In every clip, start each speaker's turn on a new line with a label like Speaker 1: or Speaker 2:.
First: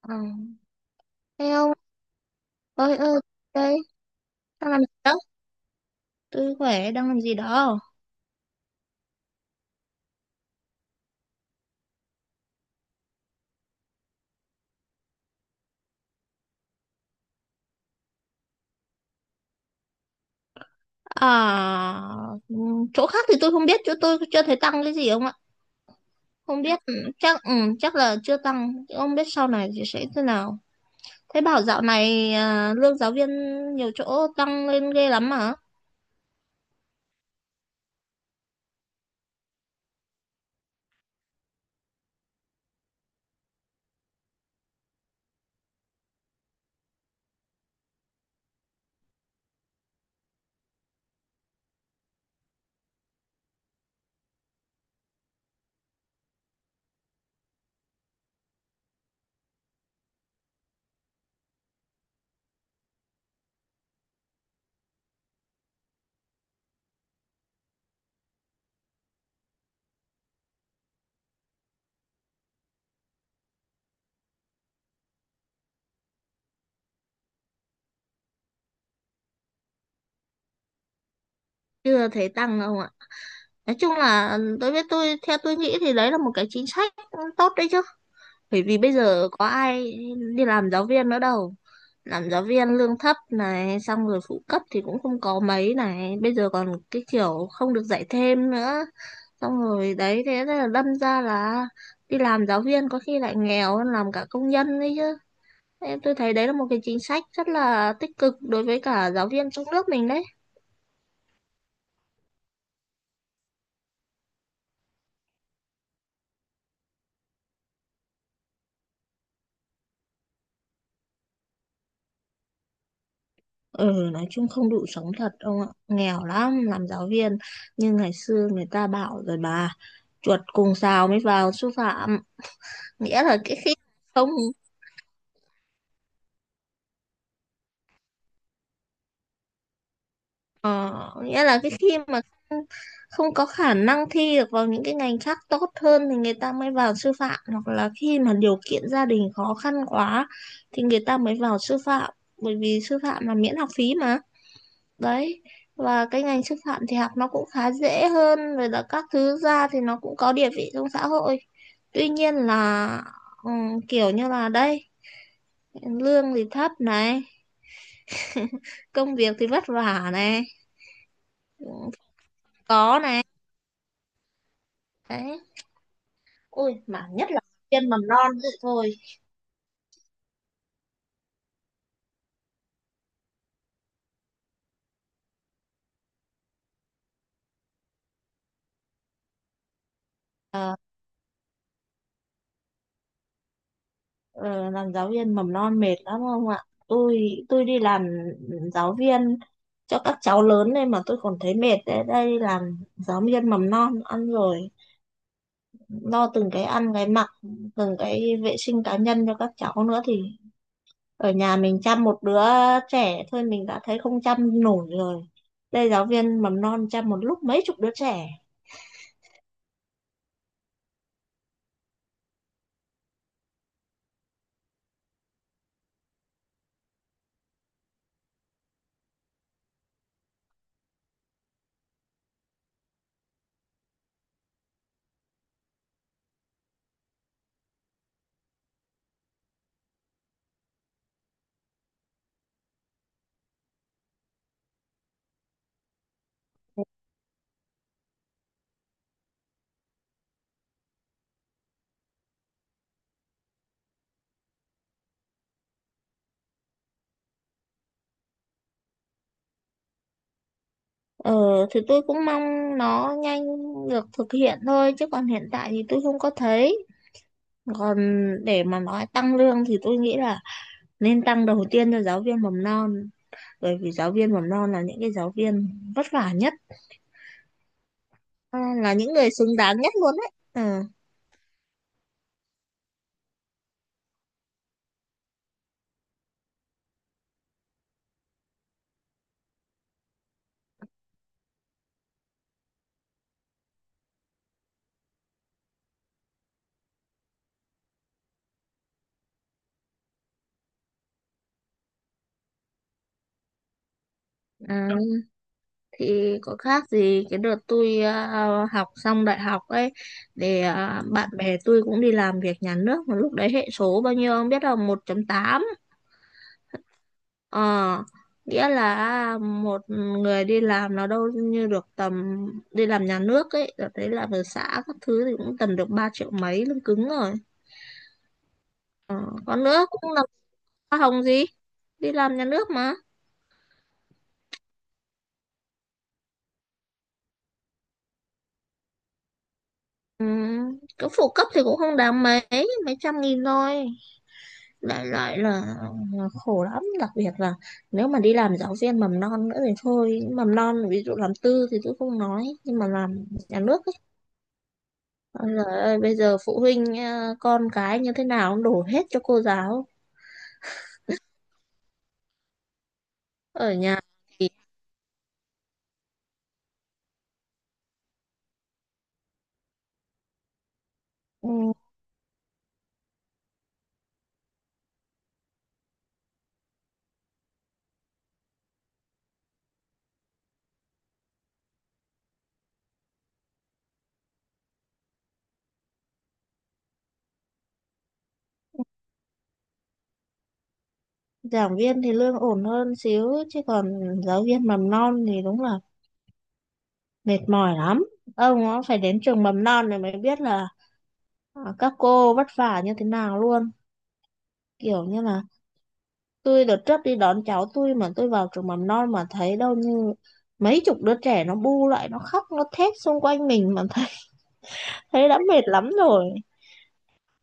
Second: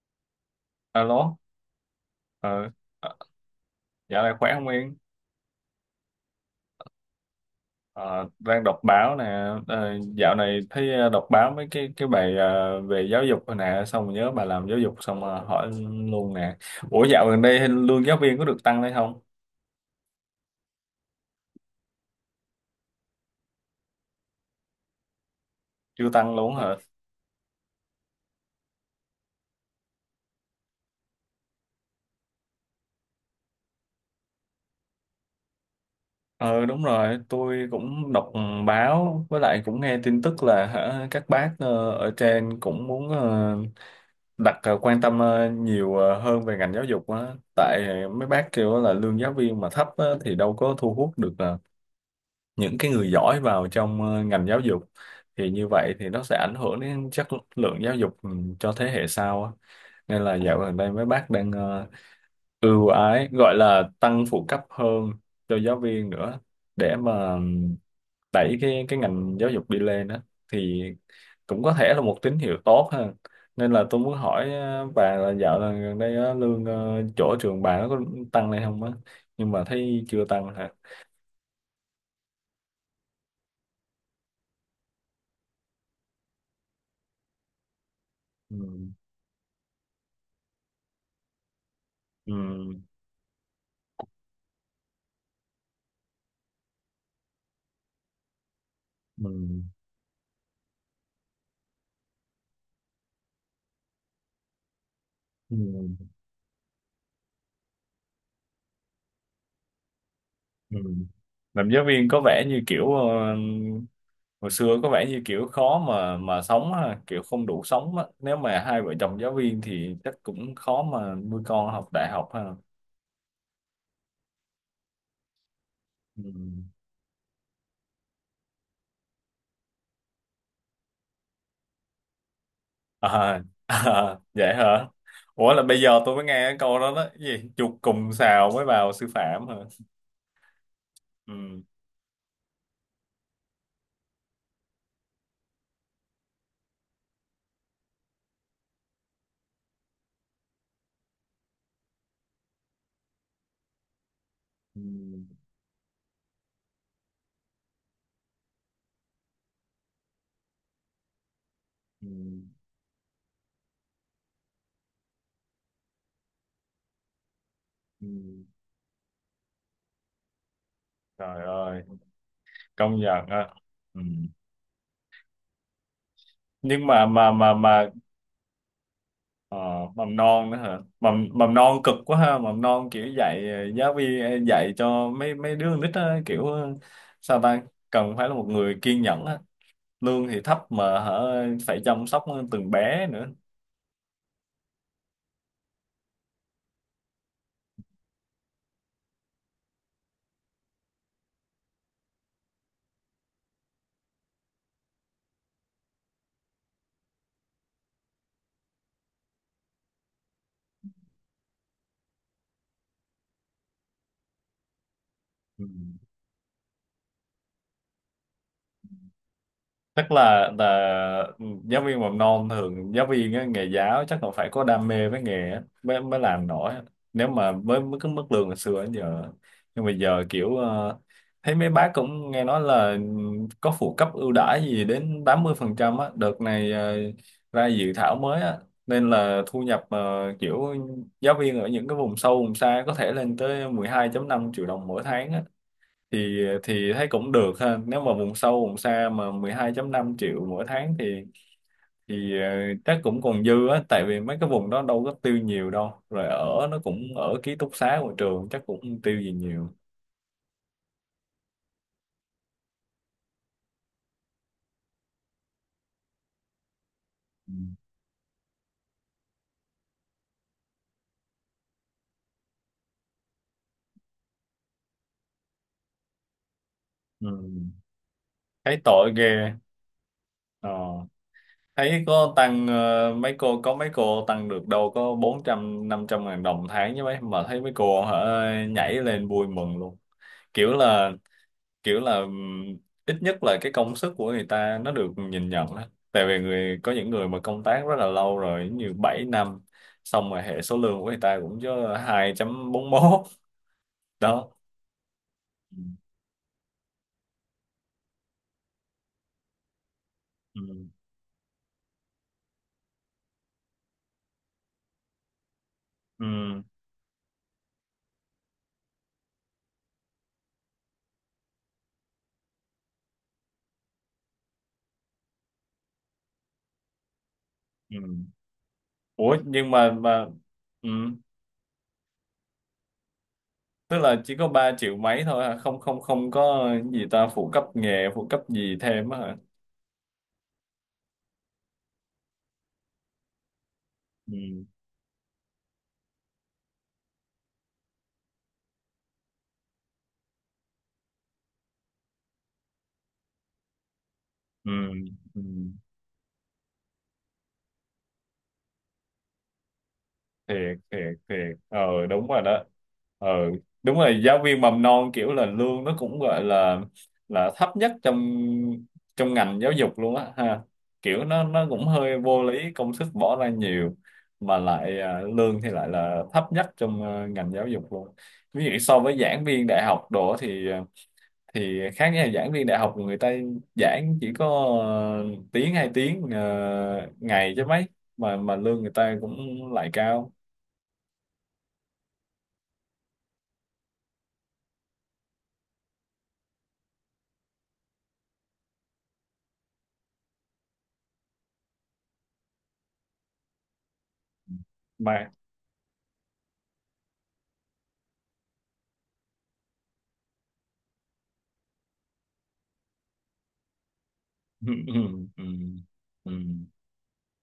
Speaker 1: Ờ.
Speaker 2: Alo,
Speaker 1: Thế ông
Speaker 2: ờ,
Speaker 1: ơi
Speaker 2: ờ,
Speaker 1: ơi đây
Speaker 2: dạo này khỏe không
Speaker 1: đang làm gì
Speaker 2: Yên?
Speaker 1: đó? Tôi khỏe, đang làm gì đó?
Speaker 2: Ờ, đang đọc báo nè, dạo này thấy đọc báo mấy cái bài về giáo dục rồi nè, xong rồi nhớ bà làm giáo dục xong hỏi luôn nè. Ủa dạo gần đây lương giáo viên có được tăng hay không?
Speaker 1: à Chỗ khác thì tôi không biết, chỗ tôi chưa thấy tăng cái gì ông ạ.
Speaker 2: Chưa tăng luôn
Speaker 1: Không
Speaker 2: hả?
Speaker 1: biết, chắc chắc là chưa tăng, ông biết sau này thì sẽ thế nào. Thế bảo dạo này lương giáo viên nhiều chỗ tăng lên ghê lắm mà.
Speaker 2: Ờ đúng rồi, tôi cũng đọc báo với lại cũng nghe tin tức là hả, các bác ở trên cũng muốn đặt quan tâm nhiều hơn về ngành giáo dục á, tại mấy bác kêu là lương giáo viên mà thấp á, thì đâu có thu hút được những cái người giỏi vào trong ngành giáo dục, thì như vậy thì nó sẽ ảnh hưởng đến chất lượng giáo dục cho thế hệ sau á. Nên là dạo gần đây mấy bác đang ưu ái gọi là tăng phụ cấp hơn cho giáo viên nữa để mà đẩy cái ngành giáo dục đi lên đó, thì cũng có thể là một tín hiệu tốt ha. Nên là tôi muốn hỏi bà là dạo là gần đây á, lương chỗ trường bà nó có tăng lên không á, nhưng mà thấy chưa tăng hả?
Speaker 1: Chưa thấy tăng đâu ạ. Nói chung là tôi biết tôi theo tôi nghĩ thì đấy là một cái chính sách tốt đấy chứ.
Speaker 2: Ừ.
Speaker 1: Bởi vì bây giờ có ai đi làm giáo viên nữa đâu, làm
Speaker 2: Ừ.
Speaker 1: giáo viên lương thấp này, xong rồi phụ cấp thì cũng không có mấy này, bây giờ còn cái kiểu không được dạy thêm nữa, xong
Speaker 2: Ừ.
Speaker 1: rồi đấy, thế là đâm ra là đi làm giáo viên có khi lại nghèo hơn làm cả công nhân đấy chứ.
Speaker 2: Ừ.
Speaker 1: Em tôi thấy đấy là một cái chính sách rất là tích cực đối với cả giáo viên trong nước mình đấy.
Speaker 2: Ừ. Làm giáo viên có vẻ như kiểu hồi xưa có vẻ như kiểu khó mà sống ha, kiểu không đủ sống á, nếu mà hai vợ chồng giáo viên thì chắc cũng khó mà nuôi con học đại học ha.
Speaker 1: Ừ, nói chung không đủ sống thật ông ạ, nghèo
Speaker 2: Ừ.
Speaker 1: lắm làm giáo viên. Nhưng ngày xưa người ta bảo rồi bà, chuột cùng sào mới vào sư phạm. nghĩa là
Speaker 2: À,
Speaker 1: cái khi
Speaker 2: à,
Speaker 1: không
Speaker 2: vậy hả? Ủa là bây giờ tôi mới nghe cái câu đó đó. Cái gì? Chuột cùng sào mới vào sư phạm hả?
Speaker 1: ờ, Nghĩa là
Speaker 2: Ừ.
Speaker 1: cái khi mà không, không có khả năng thi được vào những cái ngành khác tốt hơn thì người ta mới vào sư phạm, hoặc là khi mà điều kiện gia đình khó khăn quá thì người ta mới vào sư phạm, bởi vì sư phạm là miễn học phí mà.
Speaker 2: Ừ.
Speaker 1: Đấy, và cái ngành sư phạm thì học nó cũng khá dễ, hơn rồi là các thứ ra thì nó cũng có địa vị trong xã hội.
Speaker 2: Ừ.
Speaker 1: Tuy nhiên là ừ, kiểu như là đây, lương thì thấp này,
Speaker 2: Ừ.
Speaker 1: công việc thì vất vả này.
Speaker 2: Trời
Speaker 1: Ừ,
Speaker 2: ơi, công
Speaker 1: có này,
Speaker 2: nhận á. Ừ.
Speaker 1: đấy. Ôi,
Speaker 2: Nhưng mà
Speaker 1: mà nhất là giáo viên mầm non vậy thôi.
Speaker 2: ờ, mầm non nữa hả? Mầm mầm non cực quá ha, mầm non kiểu dạy giáo viên dạy cho mấy mấy đứa con nít á, kiểu sao ta, cần phải là một người kiên nhẫn á. Lương thì thấp mà hả, phải chăm sóc từng bé nữa.
Speaker 1: Ờ, làm giáo viên mầm non mệt lắm không ạ? Tôi tôi đi làm giáo viên cho các cháu lớn nên mà tôi còn thấy mệt đấy. Đây làm giáo viên mầm non ăn rồi lo từng cái ăn cái mặc, từng cái vệ sinh cá nhân cho các cháu nữa thì ở nhà mình chăm một đứa trẻ thôi mình đã thấy không chăm nổi rồi.
Speaker 2: Ừ.
Speaker 1: Đây giáo viên mầm non chăm một lúc mấy chục đứa trẻ.
Speaker 2: Chắc là giáo viên mầm non thường giáo viên á, nghề giáo chắc là phải có đam mê với nghề á, mới mới làm nổi á. Nếu mà với cái mức lương hồi xưa đến giờ, nhưng mà giờ kiểu thấy mấy bác cũng nghe nói là có phụ cấp ưu đãi gì đến 80 phần trăm á, đợt này ra dự thảo mới á, nên là thu nhập kiểu giáo viên ở những cái vùng sâu vùng xa có thể lên tới 12 năm triệu đồng mỗi tháng, thì thấy cũng được ha, nếu mà vùng sâu vùng xa mà 12.5 triệu mỗi tháng thì chắc cũng còn dư á, tại vì mấy cái vùng đó đâu có tiêu nhiều đâu, rồi ở nó cũng ở ký túc xá của trường chắc cũng không tiêu gì nhiều.
Speaker 1: Ờ, thì tôi cũng mong nó nhanh được thực hiện thôi, chứ còn hiện tại thì tôi không có thấy.
Speaker 2: Ừ.
Speaker 1: Còn để mà nói tăng lương thì tôi nghĩ là nên tăng đầu tiên cho giáo viên mầm non, bởi vì giáo viên mầm non là những cái giáo viên vất vả nhất,
Speaker 2: Ừ. Thấy
Speaker 1: là
Speaker 2: tội
Speaker 1: những người
Speaker 2: ghê
Speaker 1: xứng đáng nhất luôn đấy. Ừ.
Speaker 2: ờ. Thấy có tăng mấy cô có mấy cô tăng được đâu có 400 500 ngàn đồng tháng với mấy, mà thấy mấy cô hả nhảy lên vui mừng luôn, kiểu là kiểu là ít nhất là cái công sức của người ta nó được nhìn nhận á, tại vì người có những người mà công tác rất là lâu rồi như 7 năm xong rồi hệ số lương của người ta cũng chứ 2.41 đó.
Speaker 1: Ừ,
Speaker 2: Ừ.
Speaker 1: thì có khác gì cái đợt tôi học xong đại học ấy,
Speaker 2: Ừ.
Speaker 1: bạn bè tôi cũng đi làm việc nhà nước mà lúc đấy hệ số bao nhiêu không biết, là 1,8.
Speaker 2: Ừ.
Speaker 1: Ờ, nghĩa là một người đi làm nó đâu như được tầm đi làm nhà nước ấy, rồi thấy làm ở xã các thứ thì cũng tầm được 3 triệu mấy lương cứng rồi.
Speaker 2: Ừ.
Speaker 1: Ờ,
Speaker 2: Ủa
Speaker 1: còn
Speaker 2: nhưng
Speaker 1: nữa cũng làm
Speaker 2: mà ừ.
Speaker 1: hoa hồng gì, đi làm nhà nước mà.
Speaker 2: Tức là chỉ có 3 triệu mấy thôi hả, không không không có gì ta, phụ cấp nghề phụ cấp gì thêm á hả?
Speaker 1: Ừ, cái phụ cấp thì cũng không đáng mấy, mấy trăm nghìn thôi.
Speaker 2: Ừ.
Speaker 1: Đại loại là khổ lắm, đặc biệt là nếu mà đi làm giáo viên mầm non nữa thì thôi, mầm non ví dụ làm tư thì tôi không nói, nhưng mà làm nhà nước,
Speaker 2: Ừ. Ừ.
Speaker 1: ôi giời ơi, bây giờ phụ huynh con cái như thế nào cũng đổ hết cho cô giáo.
Speaker 2: thiệt thiệt thiệt ờ đúng rồi đó, ờ
Speaker 1: Ở
Speaker 2: đúng
Speaker 1: nhà
Speaker 2: rồi, giáo
Speaker 1: thì
Speaker 2: viên mầm non kiểu là lương nó cũng gọi là thấp nhất trong trong ngành giáo dục luôn á ha, kiểu nó
Speaker 1: ừ,
Speaker 2: cũng hơi vô lý, công sức bỏ ra nhiều mà lại à, lương thì lại là thấp nhất trong ngành giáo dục luôn, ví dụ so với giảng viên đại học đồ thì thì khác nha, giảng viên đại học người ta giảng chỉ có ờ, tiếng hai tiếng ngày chứ mấy, mà lương người ta cũng lại cao
Speaker 1: giảng viên thì lương ổn hơn xíu, chứ còn giáo viên mầm non thì đúng là mệt mỏi lắm. Ông nó phải đến trường mầm non này mới biết là các cô vất vả như thế nào luôn. Kiểu như
Speaker 2: mà.
Speaker 1: là tôi đợt trước đi đón cháu tôi mà tôi vào trường mầm non mà thấy đâu như mấy chục đứa trẻ nó bu lại, nó khóc nó thét xung quanh mình mà thấy,
Speaker 2: Ừ, ừ,
Speaker 1: thấy đã
Speaker 2: ừ,
Speaker 1: mệt lắm
Speaker 2: ừ,
Speaker 1: rồi,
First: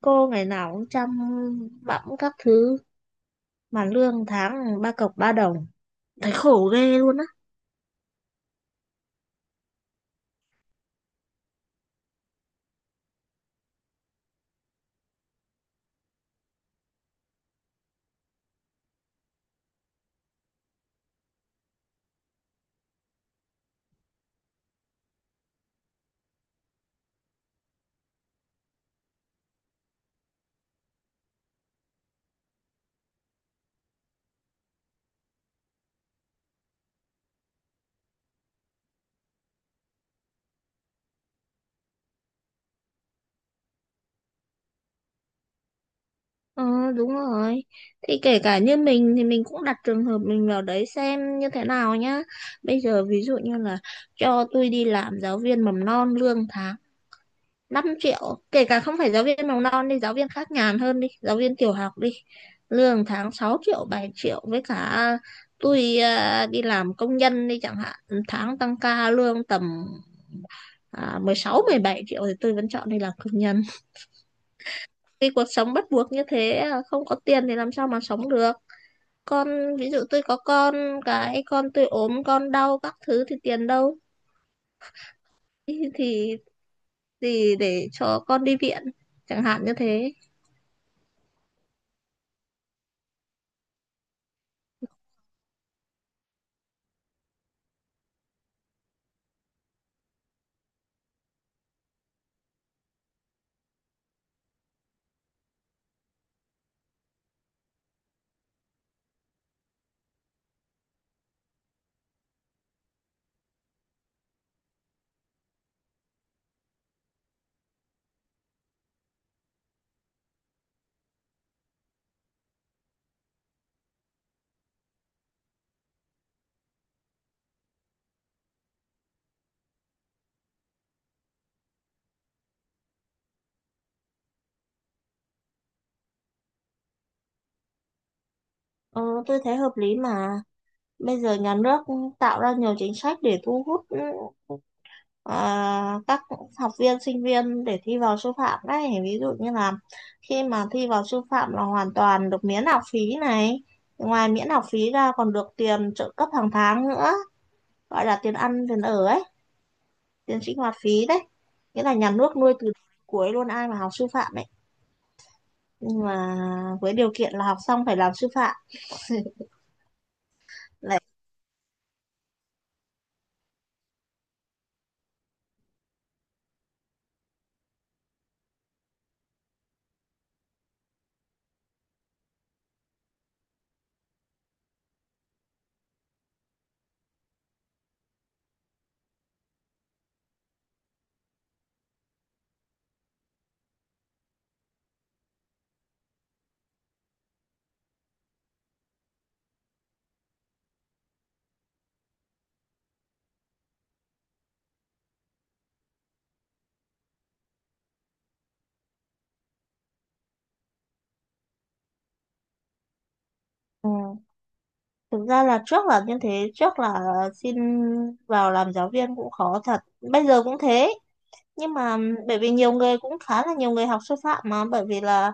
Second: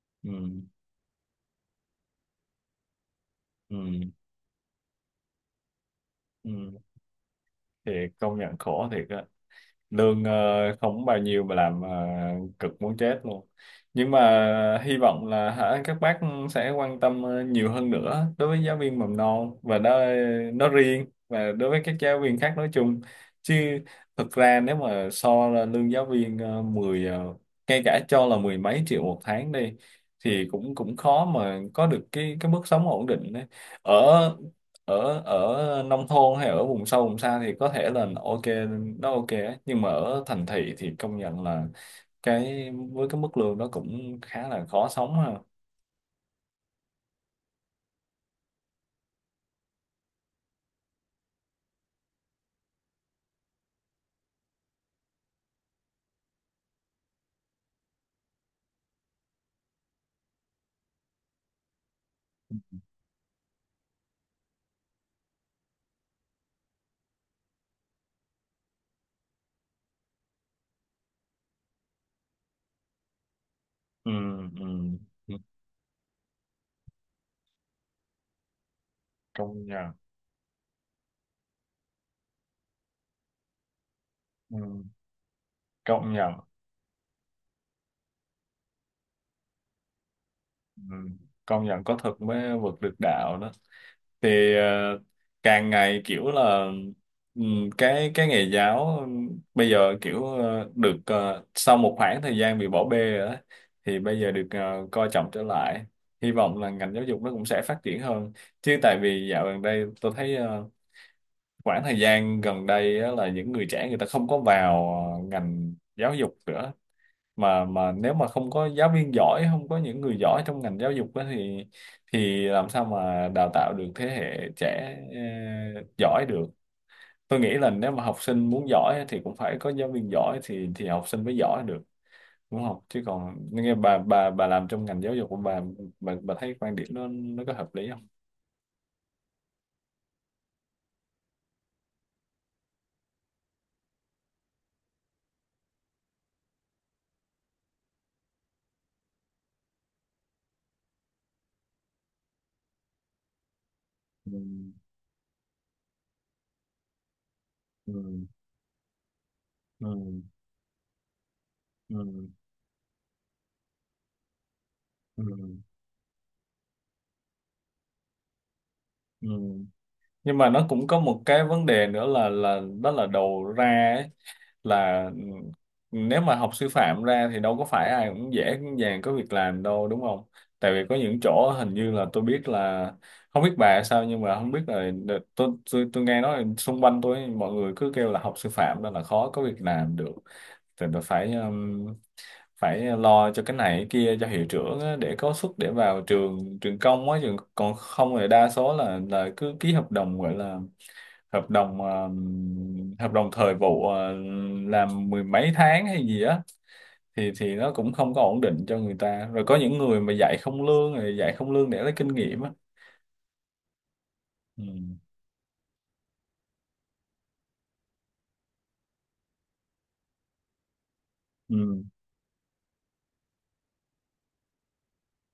Speaker 1: cô
Speaker 2: ừ,
Speaker 1: ngày nào cũng chăm bẵm các thứ mà
Speaker 2: ừ,
Speaker 1: lương tháng ba cọc ba đồng, thấy
Speaker 2: ừ.
Speaker 1: khổ ghê luôn á.
Speaker 2: Thì công nhận khổ thiệt á. Lương không bao nhiêu mà làm cực muốn chết luôn, nhưng mà hy vọng là hả các bác sẽ quan tâm nhiều hơn nữa đối với giáo viên mầm non và đó nó riêng, và đối với các giáo viên khác nói chung. Chứ thực ra nếu mà so là lương giáo viên 10 ngay cả cho là mười mấy triệu một tháng đi thì cũng cũng khó mà có được cái mức sống ổn định đấy, ở ở ở nông thôn hay ở vùng sâu vùng xa thì có thể là ok, nó ok ấy. Nhưng mà ở thành thị thì công nhận là cái với cái mức lương đó cũng khá là khó sống ha.
Speaker 1: Ờ đúng rồi, thì kể cả như mình thì mình cũng đặt trường hợp mình vào đấy xem như thế nào nhá. Bây giờ ví dụ như là cho tôi đi làm giáo viên mầm non lương tháng 5 triệu, kể cả không phải giáo viên mầm non đi, giáo viên khác nhàn hơn đi, giáo viên tiểu học đi, lương tháng 6 triệu 7 triệu, với cả tôi đi làm công nhân đi chẳng hạn, tháng tăng ca lương tầm 16, 17 triệu, thì tôi vẫn chọn đi làm công nhân.
Speaker 2: Ừ, ừ.
Speaker 1: Vì
Speaker 2: Ừ.
Speaker 1: cuộc sống bắt buộc như thế không có tiền thì làm sao mà sống được.
Speaker 2: Công
Speaker 1: Con ví
Speaker 2: nhận
Speaker 1: dụ tôi có con, cái con tôi ốm con đau các thứ thì tiền đâu
Speaker 2: ừ.
Speaker 1: thì
Speaker 2: Công nhận
Speaker 1: thì, thì để cho con đi viện chẳng hạn như thế.
Speaker 2: ừ. Công nhận có thực mới vượt được đạo đó. Thì càng ngày kiểu là cái nghề giáo bây giờ kiểu được sau một khoảng thời gian bị bỏ bê rồi đó, thì bây giờ được coi trọng trở lại, hy vọng là ngành giáo dục nó cũng sẽ phát triển hơn. Chứ tại vì dạo gần đây tôi thấy khoảng thời gian gần đây á, là những người trẻ người ta không có vào ngành giáo dục nữa, mà nếu mà không có giáo viên giỏi, không có những người giỏi trong ngành giáo dục á thì làm sao mà đào tạo được thế hệ trẻ giỏi được. Tôi nghĩ là nếu mà học sinh muốn giỏi á, thì cũng phải có giáo viên giỏi thì học sinh mới giỏi được, đúng không? Chứ còn nghe bà làm trong ngành giáo dục của bà, bà thấy quan điểm nó có hợp lý không?
Speaker 1: Ờ, tôi thấy hợp lý mà. Bây giờ nhà nước tạo ra nhiều chính sách để thu hút các học viên sinh viên để thi vào sư phạm đấy, ví dụ như là khi mà thi vào sư phạm là hoàn toàn được miễn học phí này, ngoài
Speaker 2: Ừ,
Speaker 1: miễn học phí ra còn được tiền trợ cấp hàng tháng nữa, gọi là
Speaker 2: ừ,
Speaker 1: tiền ăn tiền ở ấy,
Speaker 2: ừ,
Speaker 1: tiền sinh hoạt phí đấy, nghĩa là nhà
Speaker 2: ừ,
Speaker 1: nước nuôi từ cuối luôn ai mà học sư phạm ấy,
Speaker 2: ừ,
Speaker 1: nhưng mà với điều kiện là học xong phải làm sư phạm.
Speaker 2: ừ. Nhưng mà nó cũng có
Speaker 1: lại
Speaker 2: một cái vấn đề nữa là đó là đầu ra ấy, là nếu mà học sư phạm ra thì đâu có phải ai cũng dễ cũng dàng có việc làm đâu đúng không? Tại vì có những chỗ hình như là tôi biết là, không biết bà sao nhưng mà không biết là tôi nghe nói là xung quanh tôi mọi người cứ kêu là học sư phạm nên là khó có việc làm được, thì tôi phải phải lo cho cái này cái kia cho hiệu trưởng á, để có suất để vào trường trường công á trường, còn không thì đa số là cứ ký hợp đồng gọi là hợp đồng thời vụ làm mười mấy tháng hay gì á, thì nó cũng không có ổn định cho người ta, rồi có những người mà dạy không lương, rồi dạy không lương để lấy kinh nghiệm á. Ừ.
Speaker 1: Thực ra là trước là như thế, trước là xin vào làm giáo viên cũng khó thật, bây giờ cũng thế, nhưng
Speaker 2: Ừ.
Speaker 1: mà bởi vì nhiều người cũng khá là nhiều người học sư phạm mà, bởi vì là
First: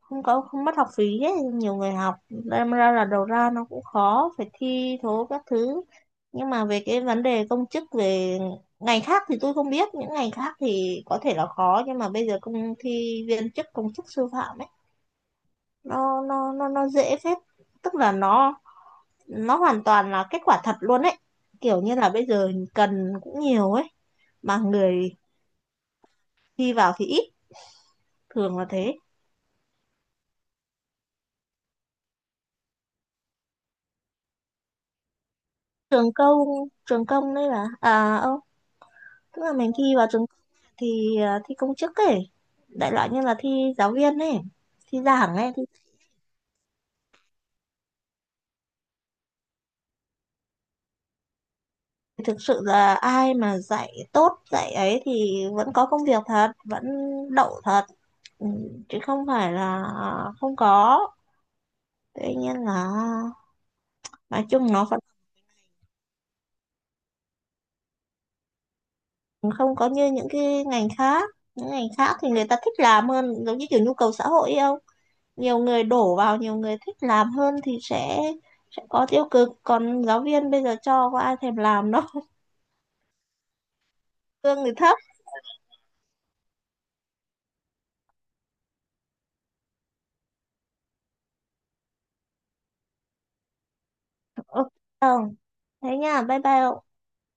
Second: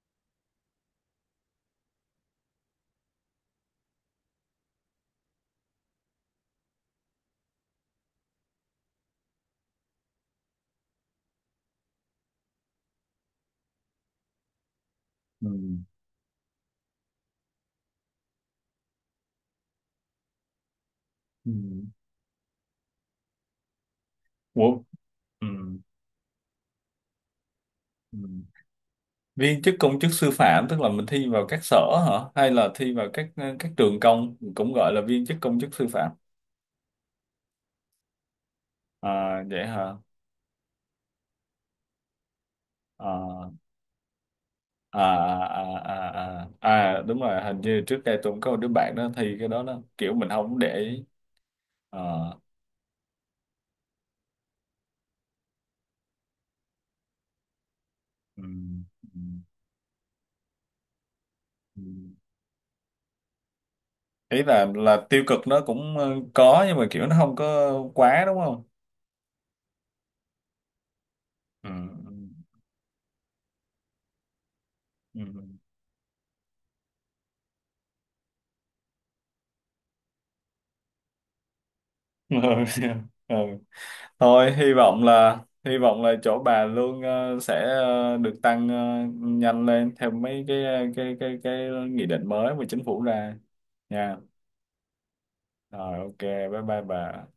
Speaker 1: không mất học phí ấy, nhiều người học đâm ra là đầu ra nó cũng khó, phải thi thố các thứ. Nhưng mà về cái vấn đề công chức, về ngành khác thì tôi không biết, những ngành khác thì có thể là khó, nhưng mà bây giờ công, thi viên chức công chức sư phạm ấy,
Speaker 2: Ừ.
Speaker 1: nó dễ phết. Tức là nó hoàn toàn là kết quả thật luôn ấy,
Speaker 2: Ừ.
Speaker 1: kiểu như là bây giờ cần cũng nhiều ấy mà
Speaker 2: Ủa?
Speaker 1: người
Speaker 2: Ừ.
Speaker 1: thi vào thì ít,
Speaker 2: Ừ.
Speaker 1: thường là thế.
Speaker 2: Viên chức công chức sư phạm tức là mình thi vào các sở hả, hay là thi vào các các trường công cũng gọi là viên chức công chức sư phạm?
Speaker 1: Trường công, trường công đấy là à ô, tức
Speaker 2: À,
Speaker 1: là
Speaker 2: vậy
Speaker 1: mình thi
Speaker 2: hả?
Speaker 1: vào trường thì thi công chức ấy, đại loại như là
Speaker 2: à,
Speaker 1: thi giáo viên ấy,
Speaker 2: à,
Speaker 1: thi giảng ấy thì
Speaker 2: à, à, à. À đúng rồi, hình như trước đây tôi cũng có một đứa bạn đó thi cái đó đó, kiểu mình không để ý.
Speaker 1: thực
Speaker 2: Ờ.
Speaker 1: sự là ai mà dạy tốt dạy ấy thì vẫn có công việc thật, vẫn đậu thật.
Speaker 2: Ừ.
Speaker 1: Ừ, chứ
Speaker 2: Ừ.
Speaker 1: không phải là không có.
Speaker 2: Ừ.
Speaker 1: Tuy nhiên là
Speaker 2: Ý
Speaker 1: nói chung nó vẫn
Speaker 2: là tiêu cực nó cũng có, nhưng mà kiểu nó không có quá đúng không?
Speaker 1: không có như những cái ngành khác,
Speaker 2: Ừ.
Speaker 1: những ngành khác thì người ta thích làm hơn, giống như kiểu nhu cầu xã hội ấy không,
Speaker 2: Ừ.
Speaker 1: nhiều người đổ vào, nhiều người thích làm hơn thì sẽ có tiêu cực, còn giáo viên bây giờ cho có ai thèm làm đâu,
Speaker 2: Ừ. Ừ. Thôi
Speaker 1: lương thì
Speaker 2: hy
Speaker 1: thấp.
Speaker 2: vọng là, hy vọng là chỗ bà lương sẽ được tăng nhanh lên theo mấy cái cái nghị định mới mà chính phủ ra nha.
Speaker 1: Ừ. Không, thế
Speaker 2: Rồi ok
Speaker 1: nha, bye
Speaker 2: bye bye
Speaker 1: bye.
Speaker 2: bà.